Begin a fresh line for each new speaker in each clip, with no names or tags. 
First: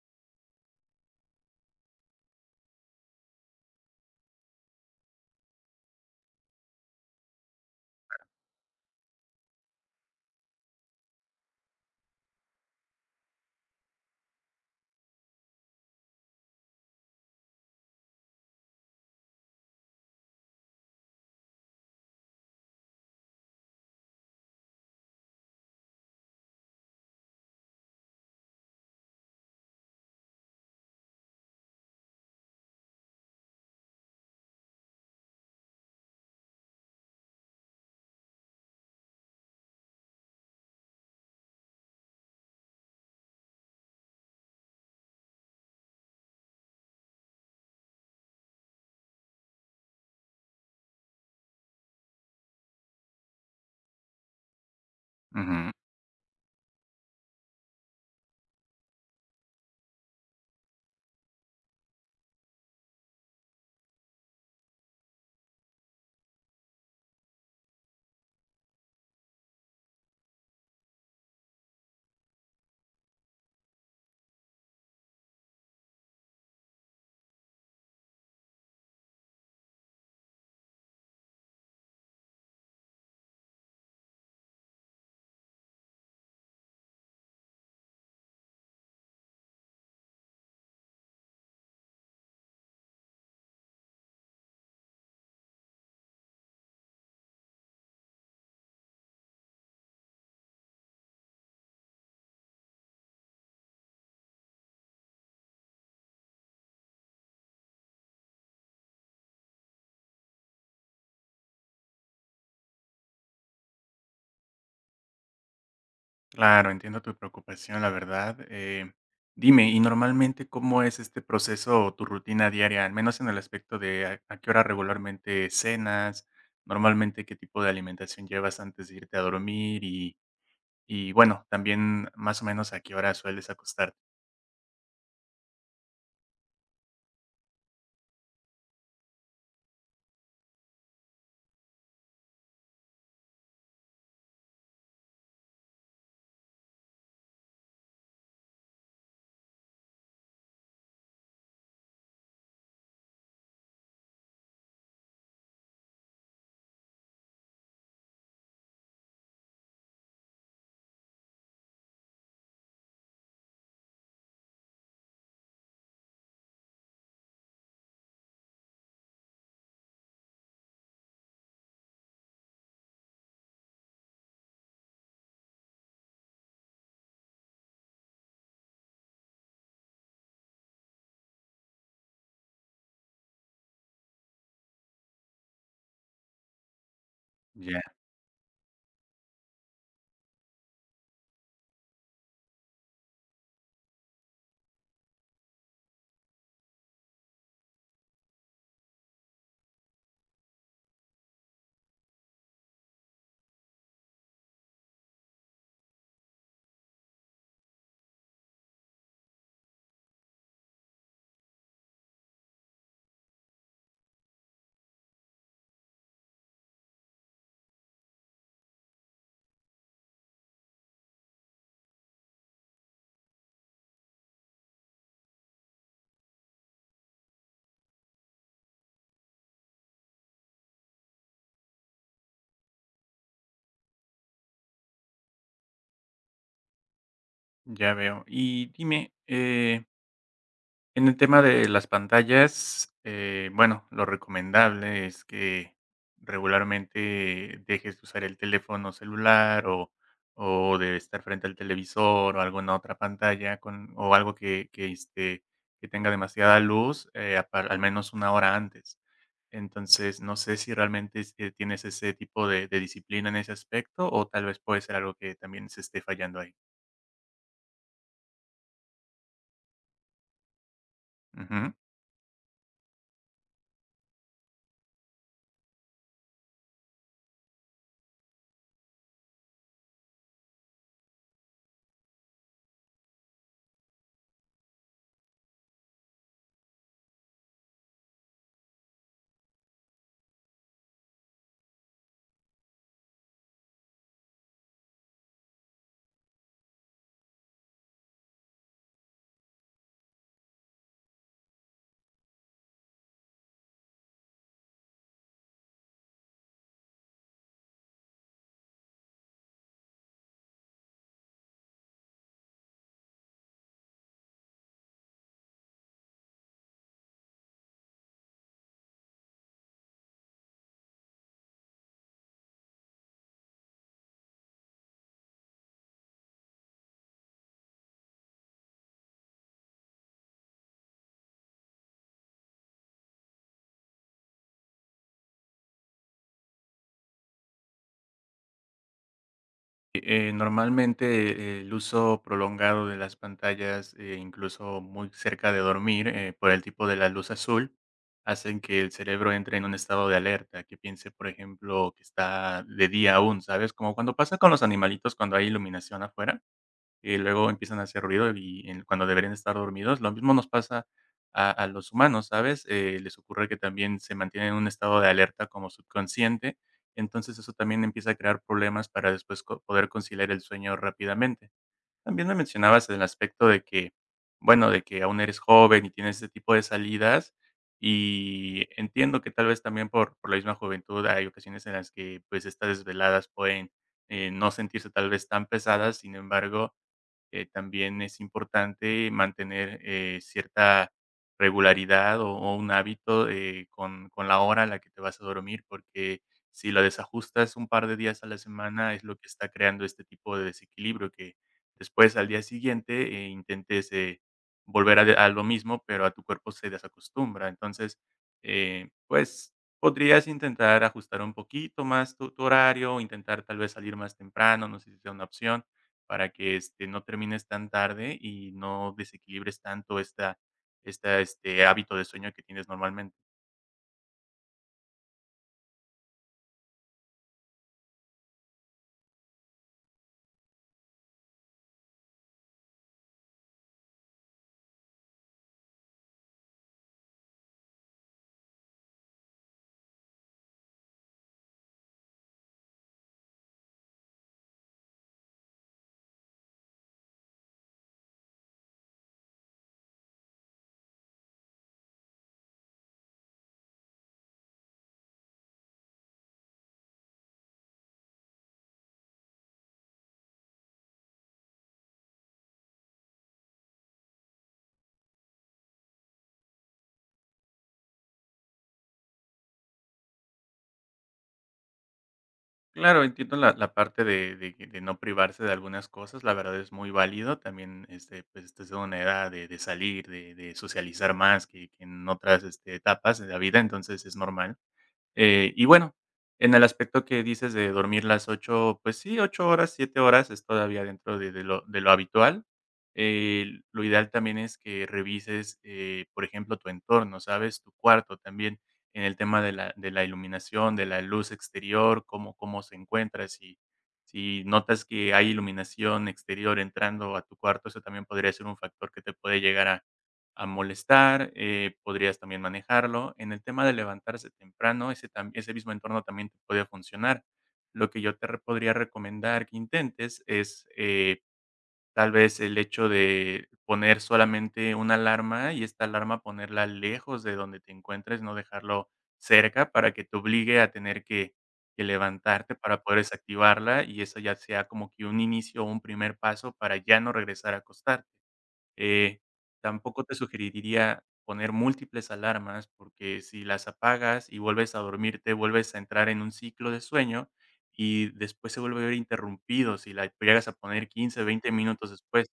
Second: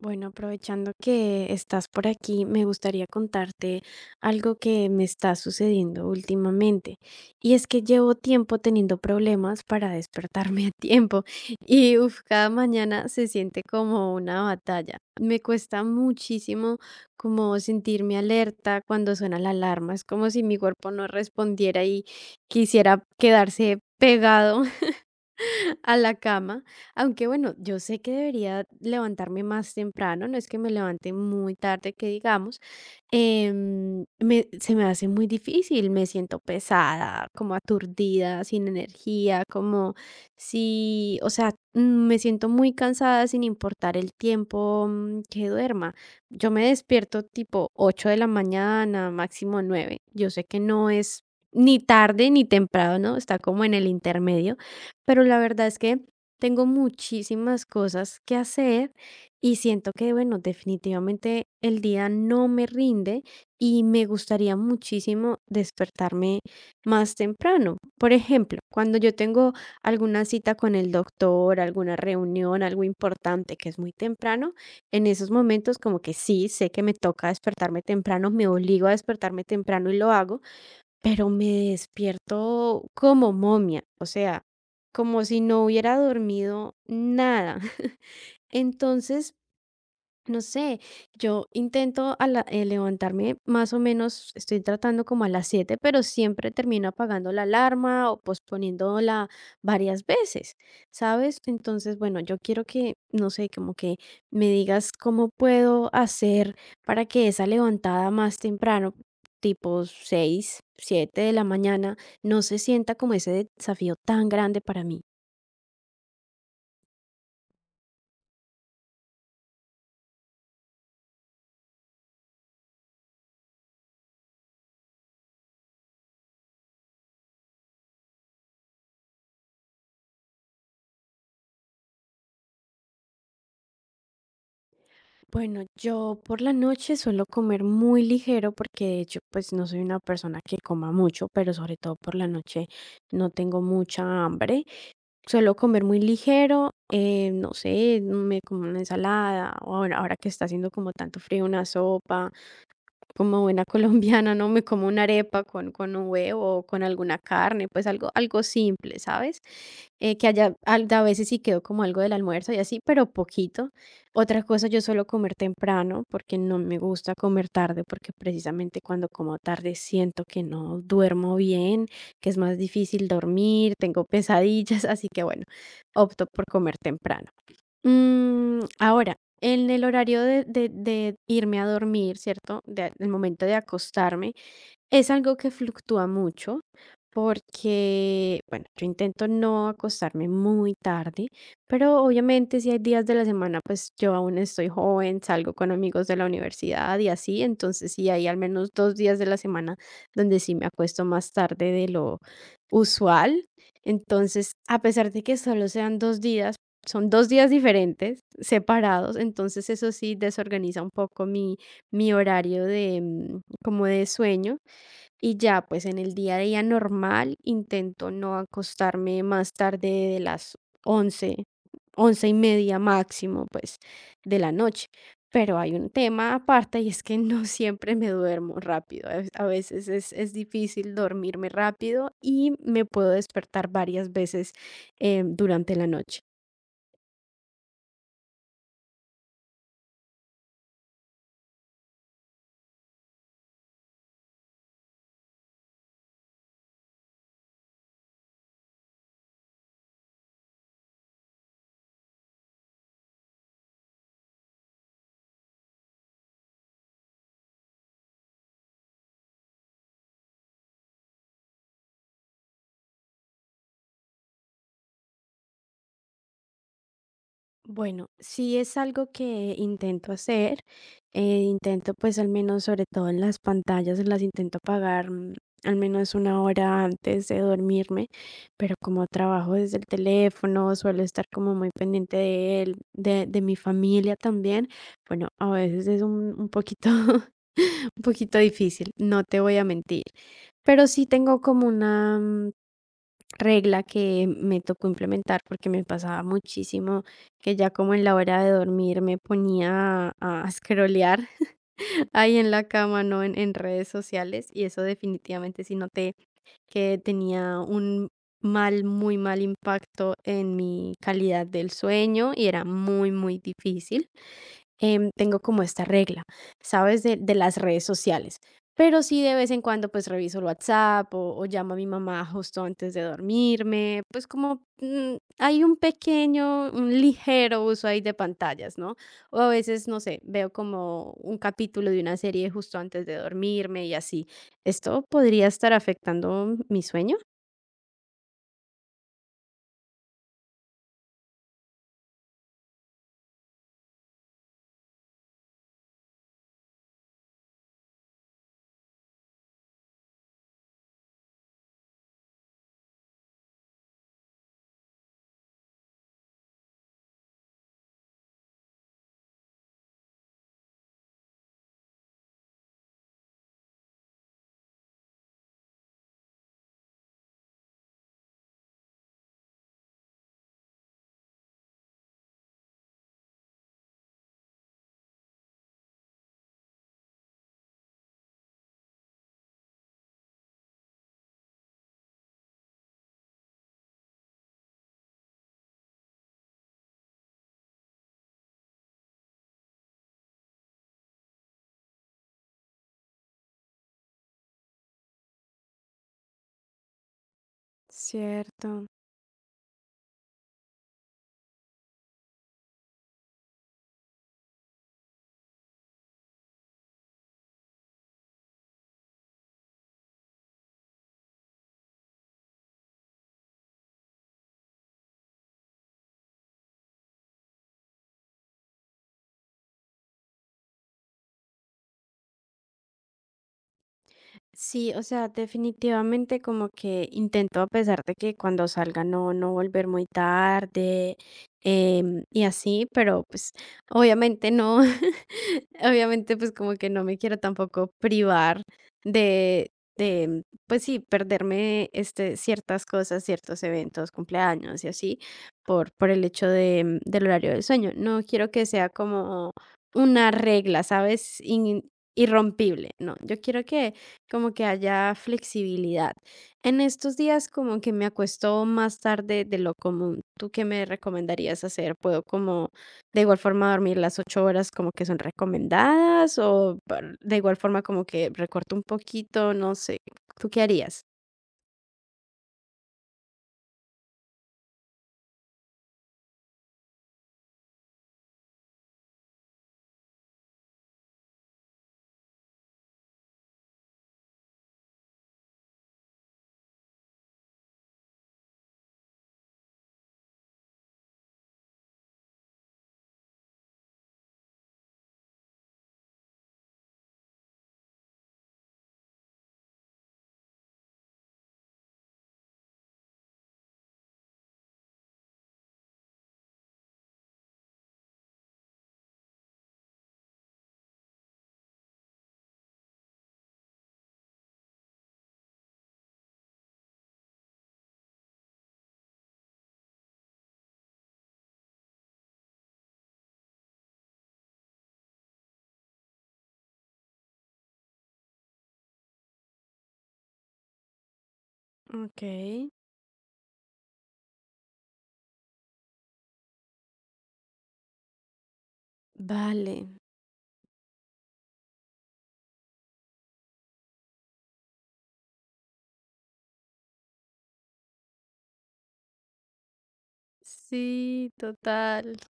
Bueno, aprovechando que estás por aquí, me gustaría contarte algo que me está sucediendo últimamente. Y es que llevo tiempo teniendo problemas para despertarme a tiempo. Y uf, cada mañana se siente como una batalla. Me cuesta muchísimo como sentirme alerta cuando suena la alarma. Es como si mi cuerpo no respondiera y quisiera quedarse pegado a la cama, aunque bueno, yo sé que debería levantarme más temprano, no es que me levante muy tarde, que digamos. Se me hace muy difícil, me siento pesada, como aturdida, sin energía, como si, o sea, me siento muy cansada sin importar el tiempo que duerma. Yo me despierto tipo 8 de la mañana, máximo 9. Yo sé que no es ni tarde ni temprano, ¿no? Está como en el intermedio, pero la verdad
Ujú.
es que tengo muchísimas cosas que hacer y siento que, bueno, definitivamente el día no me rinde y me gustaría muchísimo despertarme más temprano. Por ejemplo, cuando yo tengo alguna cita con el doctor, alguna reunión, algo importante que es muy temprano, en esos momentos como que sí, sé que me toca despertarme temprano, me obligo a despertarme temprano y lo hago, pero me despierto como momia, o sea, como si no hubiera dormido nada. Entonces, no sé, yo intento a la levantarme más o menos, estoy tratando como a las 7, pero siempre termino apagando la alarma o posponiéndola varias veces, ¿sabes? Entonces, bueno, yo quiero que, no sé, como que me digas cómo puedo hacer para que esa levantada más temprano, tipo 6, 7 de la mañana, no se sienta como ese desafío tan grande para mí.
Claro, entiendo tu preocupación, la verdad. Dime, ¿y normalmente cómo es este proceso o tu rutina diaria, al menos en el aspecto de a qué hora regularmente cenas, normalmente qué tipo de alimentación llevas antes de irte a dormir y bueno, también más o menos a qué hora sueles acostarte?
Bueno, yo por la noche suelo comer muy ligero porque de hecho pues no soy una persona que coma mucho, pero sobre todo por la noche no tengo mucha hambre. Suelo comer muy ligero, no sé, me como una ensalada, o ahora, ahora que está haciendo como tanto frío, una sopa, como buena colombiana, ¿no? Me como una arepa con un huevo o con alguna carne, pues algo, algo simple, ¿sabes? Que haya, a veces sí quedó como algo del almuerzo y así, pero poquito. Otra cosa, yo suelo comer temprano porque no me gusta comer tarde, porque precisamente cuando como tarde siento que no duermo bien, que es más difícil dormir, tengo pesadillas. Así que bueno, opto por comer temprano. Ahora, en el horario de irme a dormir, ¿cierto? El momento de acostarme, es algo que fluctúa mucho
Ya,
porque, bueno, yo intento no acostarme muy tarde, pero obviamente si hay días de la semana, pues yo aún estoy joven, salgo con amigos de la universidad y así, entonces sí hay al menos 2 días de la semana donde sí me acuesto más tarde de lo usual. Entonces, a pesar de que solo sean 2 días, son dos días diferentes, separados, entonces eso sí desorganiza un poco mi, mi horario de como de sueño. Y ya, pues en el día a día normal intento no acostarme más tarde de las 11, 11:30 máximo, pues de la noche. Pero hay un tema aparte y es que no siempre me duermo rápido. A veces es difícil dormirme rápido y me puedo despertar varias veces durante la noche.
ya veo. Y dime. En el tema de las pantallas, bueno, lo recomendable es que regularmente dejes de usar el teléfono celular o de estar frente al televisor o alguna otra pantalla o algo que que tenga demasiada luz al menos una hora antes. Entonces, no sé si realmente es que tienes ese tipo de disciplina en ese aspecto o tal vez puede ser algo que también se esté fallando ahí.
Bueno, sí es algo que intento hacer,
Ujú.
intento pues al menos sobre todo en las pantallas, las intento apagar, al menos una hora antes de dormirme, pero como trabajo desde el teléfono, suelo estar como muy pendiente de él, de mi familia también. Bueno, a veces es un poquito, un poquito difícil, no te voy a mentir, pero sí tengo como una... mm, regla que me tocó implementar porque me pasaba muchísimo que ya como en la hora de dormir me ponía a scrollear ahí en la cama, ¿no? En redes sociales. Y eso definitivamente sí noté que tenía un mal, muy mal impacto en mi calidad del sueño y era muy, muy difícil. Tengo como esta regla, ¿sabes? De las redes sociales. Pero sí de vez en cuando pues reviso el WhatsApp o llamo a mi mamá justo antes de dormirme, pues como hay un pequeño, un ligero uso ahí de pantallas, ¿no? O a veces, no sé, veo como un capítulo de una serie justo antes de dormirme y así. ¿Esto podría estar afectando mi sueño?
Normalmente, el uso prolongado de las pantallas, incluso muy cerca de dormir, por el tipo de la luz azul, hacen que el cerebro entre en un estado de alerta, que piense, por ejemplo, que está de día aún, ¿sabes? Como cuando pasa con los animalitos cuando hay iluminación afuera y luego empiezan a hacer ruido y en cuando deberían estar dormidos. Lo mismo nos pasa a los humanos, ¿sabes? Les ocurre que también se mantienen en un estado de alerta como subconsciente, entonces eso también empieza a crear problemas para después co poder conciliar el sueño rápidamente. También me mencionabas el aspecto de que, bueno, de que aún eres joven y tienes ese tipo de salidas, y entiendo que tal vez también por la misma juventud hay ocasiones en las que, pues, estas desveladas pueden, no sentirse tal vez tan pesadas, sin embargo, también es importante mantener, cierta regularidad o un hábito, con la hora a la que te vas a dormir, porque si lo desajustas un par de días a la
Cierto.
semana, es lo que está creando este tipo de desequilibrio, que después, al día siguiente, intentes, volver a de a lo mismo, pero a tu cuerpo se desacostumbra. Entonces, pues, podrías intentar ajustar un poquito más tu horario, intentar tal vez salir más temprano, no sé si sea una opción, para que, no termines tan tarde y no desequilibres tanto este hábito de sueño que tienes normalmente.
Sí, o sea, definitivamente como que intento, a pesar de que cuando salga, no, no volver muy tarde, y así, pero pues obviamente no, obviamente pues como que no me quiero tampoco privar de, pues sí, perderme este, ciertas cosas, ciertos eventos, cumpleaños y así, por el hecho de, del horario del sueño. No quiero que sea como una regla, ¿sabes? Irrompible, no, yo quiero que como que haya flexibilidad. En estos días como que me acuesto más tarde de lo común. ¿Tú qué me recomendarías hacer? ¿Puedo como de igual forma dormir las 8 horas como que son recomendadas o de igual forma como que recorto un poquito? No sé. ¿Tú qué harías?
Claro, entiendo la parte de no privarse de algunas cosas, la verdad es muy válido. También, pues, estás en una edad de salir, de socializar más que en otras, etapas de la vida, entonces es normal. Y bueno, en el aspecto que dices de dormir las 8 pues sí, 8 horas, 7 horas es todavía dentro de lo habitual. Lo ideal también es que revises, por ejemplo, tu entorno, ¿sabes? Tu cuarto también, en el tema de la iluminación, de la luz exterior, cómo se encuentra, si notas que hay iluminación exterior entrando a tu cuarto, eso también podría ser un factor que te puede llegar a molestar, podrías también manejarlo. En el tema de levantarse temprano, ese mismo entorno también te puede funcionar. Lo que yo te podría recomendar que intentes es tal vez el hecho de poner solamente una alarma y esta alarma ponerla lejos de donde te encuentres, no dejarlo cerca para que te obligue a tener que
Ok,
levantarte para poder desactivarla y eso ya sea como que un inicio o un primer paso para ya no regresar a acostarte. Eh,
vale.
tampoco te sugeriría poner múltiples alarmas, porque si las apagas y vuelves a dormirte, vuelves a entrar en un ciclo de sueño y después se vuelve a ver interrumpido si la llegas a poner 15,
Sí,
20 minutos
total.
después.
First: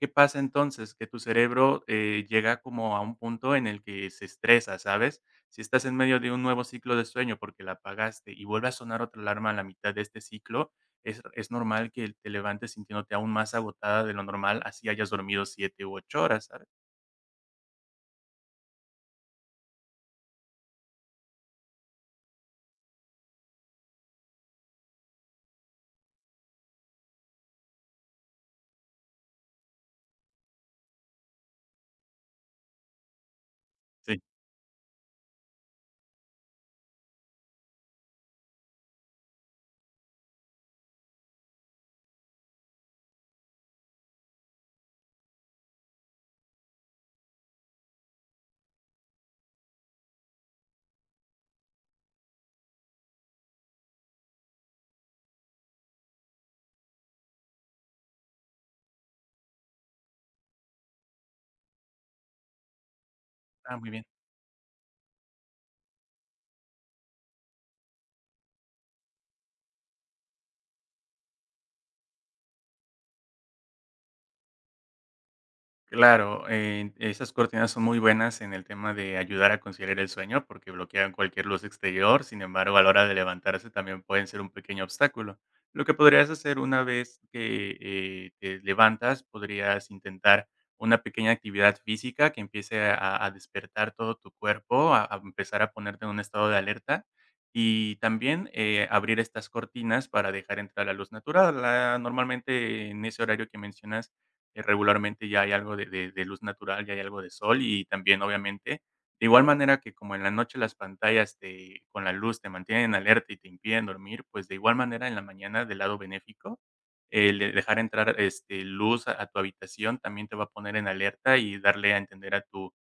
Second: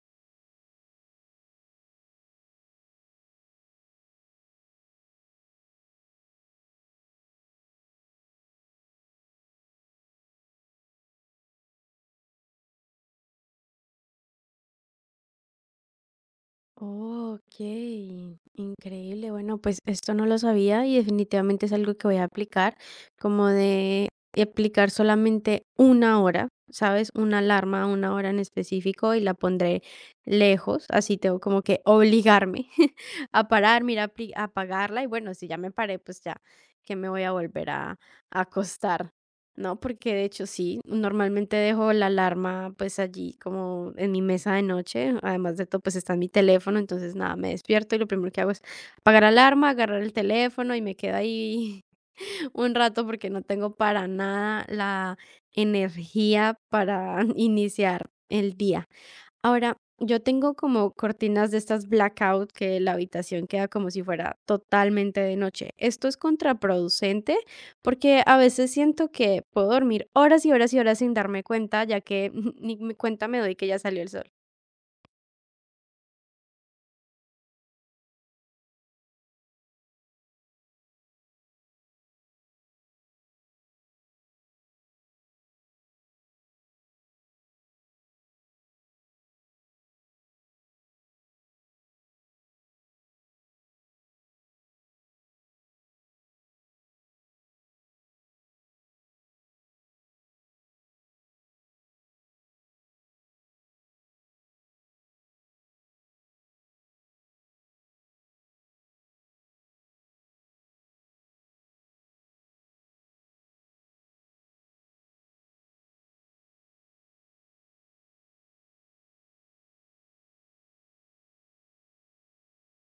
¿Qué pasa entonces? Que tu cerebro, llega como a un punto en el que se estresa, ¿sabes? Si estás en medio de un nuevo ciclo de sueño porque la apagaste y vuelve a sonar otra alarma a la mitad de este ciclo, es normal que te levantes sintiéndote aún más agotada de lo normal, así hayas dormido 7 u 8 horas, ¿sabes?
Oh, ok, increíble. Bueno, pues esto no lo sabía y definitivamente es algo que voy a aplicar, como de aplicar solamente una hora, ¿sabes? Una alarma, una hora en específico y la pondré lejos, así tengo como que obligarme a parar, mira,
Sí.
a apagarla. Y bueno, si ya me paré, pues ya que me voy a volver a acostar. No, porque de hecho sí, normalmente dejo la alarma pues allí como en mi mesa de noche, además de todo pues está en mi teléfono, entonces nada, me despierto y lo primero que hago es apagar la alarma, agarrar el teléfono y me quedo ahí un rato porque no tengo para nada la energía para iniciar el día. Ahora, yo tengo como cortinas de estas blackout que la habitación queda
Ah, muy
como si
bien.
fuera totalmente de noche. Esto es contraproducente porque a veces siento que puedo dormir horas y horas y horas sin darme cuenta, ya que ni me- cuenta me doy que ya salió el sol.
Claro, esas cortinas son muy buenas en el tema de ayudar a conciliar el sueño porque bloquean cualquier luz exterior, sin embargo, a la hora de levantarse también pueden ser un pequeño obstáculo. Lo que podrías hacer una vez que te levantas, podrías intentar una pequeña actividad física que empiece a despertar todo tu cuerpo, a empezar a ponerte en un estado de alerta y también abrir estas cortinas para dejar entrar la luz natural. Normalmente en ese horario que mencionas regularmente ya hay algo de luz natural, ya hay algo de sol y también, obviamente, de igual manera que como en la noche las pantallas te con la luz te mantienen alerta y te impiden dormir, pues, de igual manera en la mañana del lado benéfico, el de dejar entrar, luz a tu habitación también te va a poner en alerta y darle a entender a tu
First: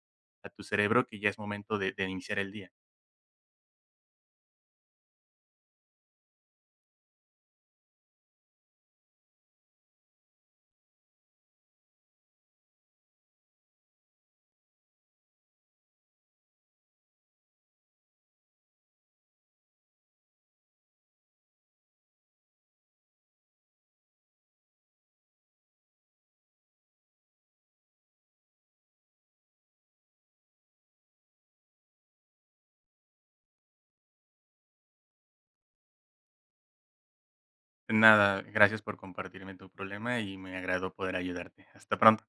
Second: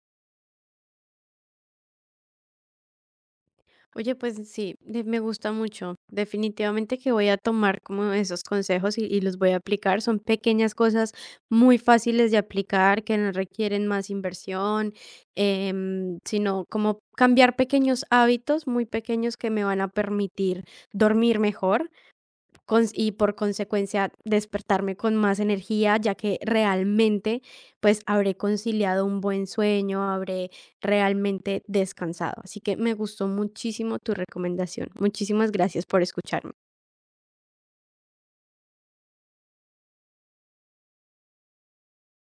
a tu cerebro que ya es momento de iniciar el día.
Oye, pues sí, me gusta mucho. Definitivamente que voy a tomar como esos consejos y los voy a aplicar. Son pequeñas cosas muy fáciles de aplicar que no requieren más inversión, sino como cambiar pequeños hábitos muy pequeños que me van a permitir dormir mejor y por consecuencia despertarme con más energía, ya que realmente pues habré conciliado un buen sueño, habré realmente descansado. Así que me gustó muchísimo tu recomendación. Muchísimas gracias por escucharme.
Nada, gracias por compartirme tu problema y me agradó poder ayudarte. Hasta pronto.